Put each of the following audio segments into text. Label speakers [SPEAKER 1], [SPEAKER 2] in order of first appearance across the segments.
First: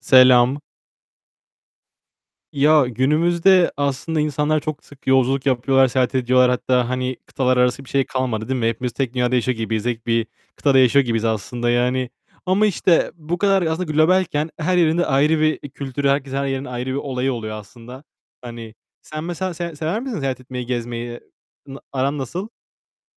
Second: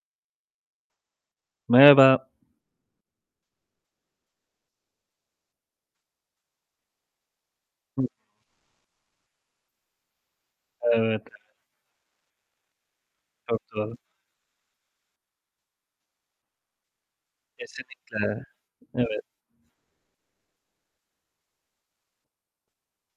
[SPEAKER 1] Selam.
[SPEAKER 2] Merhaba.
[SPEAKER 1] Ya, günümüzde aslında insanlar çok sık yolculuk yapıyorlar, seyahat ediyorlar. Hatta hani kıtalar arası bir şey
[SPEAKER 2] Hı.
[SPEAKER 1] kalmadı değil mi? Hepimiz tek dünyada yaşıyor gibiyiz, tek bir kıtada yaşıyor
[SPEAKER 2] Evet.
[SPEAKER 1] gibiyiz aslında yani. Ama işte bu
[SPEAKER 2] Çok
[SPEAKER 1] kadar aslında
[SPEAKER 2] doğru.
[SPEAKER 1] globalken, her yerinde ayrı bir kültürü, herkesin, her yerin ayrı bir olayı oluyor aslında.
[SPEAKER 2] Kesinlikle,
[SPEAKER 1] Hani
[SPEAKER 2] evet.
[SPEAKER 1] sen mesela se sever misin seyahat etmeyi, gezmeyi? N aran nasıl?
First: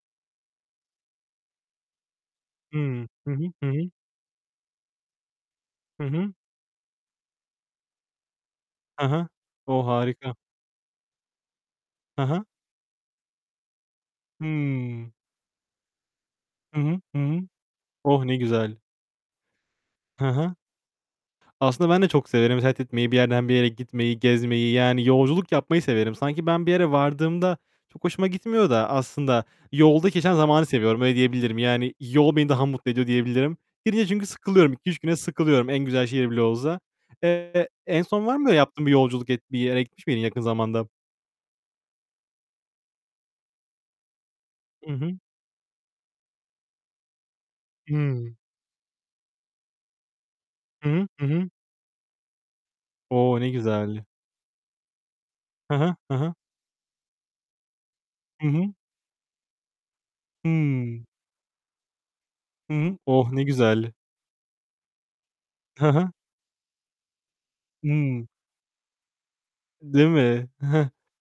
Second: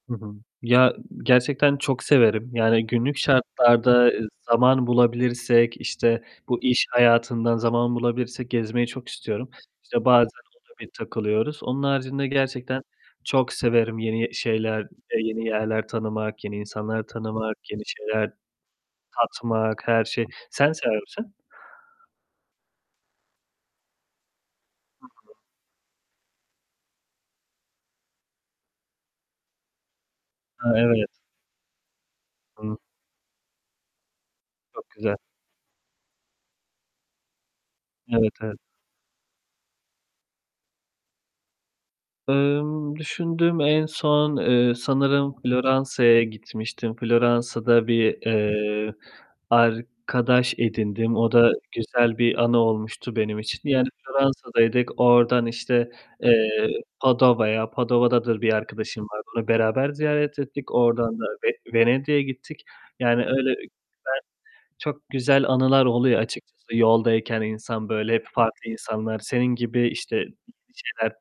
[SPEAKER 2] Hı hı. Ya, gerçekten çok severim. Yani,
[SPEAKER 1] Hımm.
[SPEAKER 2] günlük
[SPEAKER 1] Hı hı, hı hı.
[SPEAKER 2] şartlarda, ıııı, zaman bulabilirsek,
[SPEAKER 1] Hı
[SPEAKER 2] işte
[SPEAKER 1] hı.
[SPEAKER 2] bu iş hayatından zaman bulabilirsek gezmeyi
[SPEAKER 1] He
[SPEAKER 2] çok
[SPEAKER 1] he.
[SPEAKER 2] istiyorum.
[SPEAKER 1] O,
[SPEAKER 2] İşte bazen
[SPEAKER 1] harika.
[SPEAKER 2] ona bir takılıyoruz. Onun
[SPEAKER 1] He
[SPEAKER 2] haricinde
[SPEAKER 1] he.
[SPEAKER 2] gerçekten çok severim yeni, eee, şeyler,
[SPEAKER 1] Hımm.
[SPEAKER 2] eee, yeni yerler tanımak, yeni
[SPEAKER 1] Hı hı.
[SPEAKER 2] insanlar
[SPEAKER 1] Hı hı.
[SPEAKER 2] tanımak, yeni
[SPEAKER 1] Oh
[SPEAKER 2] şeyler
[SPEAKER 1] ne güzel.
[SPEAKER 2] tatmak, her şey.
[SPEAKER 1] Hı hı.
[SPEAKER 2] Sen sever misin?
[SPEAKER 1] Aslında ben de çok severim. Seyahat etmeyi, bir yerden bir yere gitmeyi, gezmeyi. Yani
[SPEAKER 2] [unintelligible]
[SPEAKER 1] yolculuk yapmayı severim. Sanki ben bir yere vardığımda çok hoşuma gitmiyor da aslında yolda geçen zamanı
[SPEAKER 2] He,
[SPEAKER 1] seviyorum.
[SPEAKER 2] evet.
[SPEAKER 1] Öyle diyebilirim. Yani yol beni daha
[SPEAKER 2] Hı.
[SPEAKER 1] mutlu ediyor diyebilirim. Ya, bir de çünkü sıkılıyorum.
[SPEAKER 2] Çok
[SPEAKER 1] 2-3
[SPEAKER 2] güzel.
[SPEAKER 1] güne sıkılıyorum. En güzel şehir bile olsa. Eee, en son
[SPEAKER 2] Evet,
[SPEAKER 1] var mı öyle
[SPEAKER 2] evet.
[SPEAKER 1] yaptığın bir yolculuk et bir yere gitmiş miydin yakın zamanda?
[SPEAKER 2] Imm, düşündüm. En son, ııı,
[SPEAKER 1] I hı.
[SPEAKER 2] sanırım Floransa'ya gitmiştim. Floransa'da bir,
[SPEAKER 1] Hıı.
[SPEAKER 2] ııı, arkadaş
[SPEAKER 1] Hı hı.
[SPEAKER 2] edindim,
[SPEAKER 1] Hı
[SPEAKER 2] o
[SPEAKER 1] hı.
[SPEAKER 2] da güzel bir anı olmuştu benim
[SPEAKER 1] O! Ne
[SPEAKER 2] için. Yani
[SPEAKER 1] güzel.
[SPEAKER 2] Floransa'daydık, oradan
[SPEAKER 1] He
[SPEAKER 2] işte,
[SPEAKER 1] he. He he.
[SPEAKER 2] eee, Padova'ya, Padova'da da
[SPEAKER 1] Hı
[SPEAKER 2] bir
[SPEAKER 1] hı.
[SPEAKER 2] arkadaşım var, onu beraber ziyaret ettik.
[SPEAKER 1] Hımm.
[SPEAKER 2] Oradan da Ve Venedik'e gittik.
[SPEAKER 1] Hı hı.
[SPEAKER 2] Yani
[SPEAKER 1] Oh ne
[SPEAKER 2] öyle güzel
[SPEAKER 1] güzel.
[SPEAKER 2] çok güzel anılar
[SPEAKER 1] He he.
[SPEAKER 2] oluyor açıkçası yoldayken insan, böyle, hep
[SPEAKER 1] Hı.
[SPEAKER 2] farklı insanlar, senin gibi,
[SPEAKER 1] Değil
[SPEAKER 2] işte, yeni
[SPEAKER 1] mi? Hıh.
[SPEAKER 2] şeyler tat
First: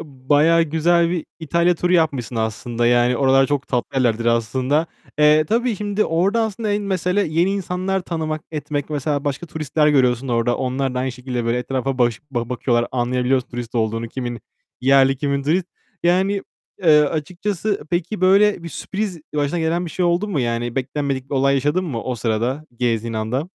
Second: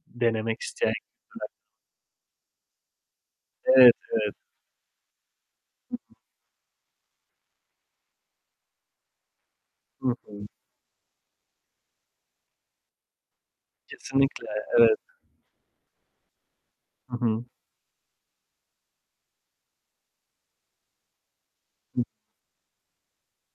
[SPEAKER 1] I
[SPEAKER 2] denemek
[SPEAKER 1] bayağı
[SPEAKER 2] isteyen
[SPEAKER 1] güzel bir
[SPEAKER 2] gibler
[SPEAKER 1] İtalya turu yapmışsın aslında. Yani oralar çok
[SPEAKER 2] Evet,
[SPEAKER 1] tatlı yerlerdir
[SPEAKER 2] evet.
[SPEAKER 1] aslında. Eee, tabii şimdi
[SPEAKER 2] [unintelligible]
[SPEAKER 1] orada aslında en mesele yeni insanlar tanımak, etmek, mesela başka turistler
[SPEAKER 2] Hı
[SPEAKER 1] görüyorsun
[SPEAKER 2] hı.
[SPEAKER 1] orada. Onlar da aynı şekilde böyle etrafa baş ba bakıyorlar, anlayabiliyorsun turist olduğunu, kimin
[SPEAKER 2] Kesinlikle, evet.
[SPEAKER 1] yerli kimin turist. Yani, ııı,
[SPEAKER 2] Hı hı.
[SPEAKER 1] açıkçası peki, böyle bir sürpriz başına gelen bir şey oldu mu? Yani, beklenmedik bir olay yaşadın mı
[SPEAKER 2] Hı.
[SPEAKER 1] o sırada, gezdiğin anda?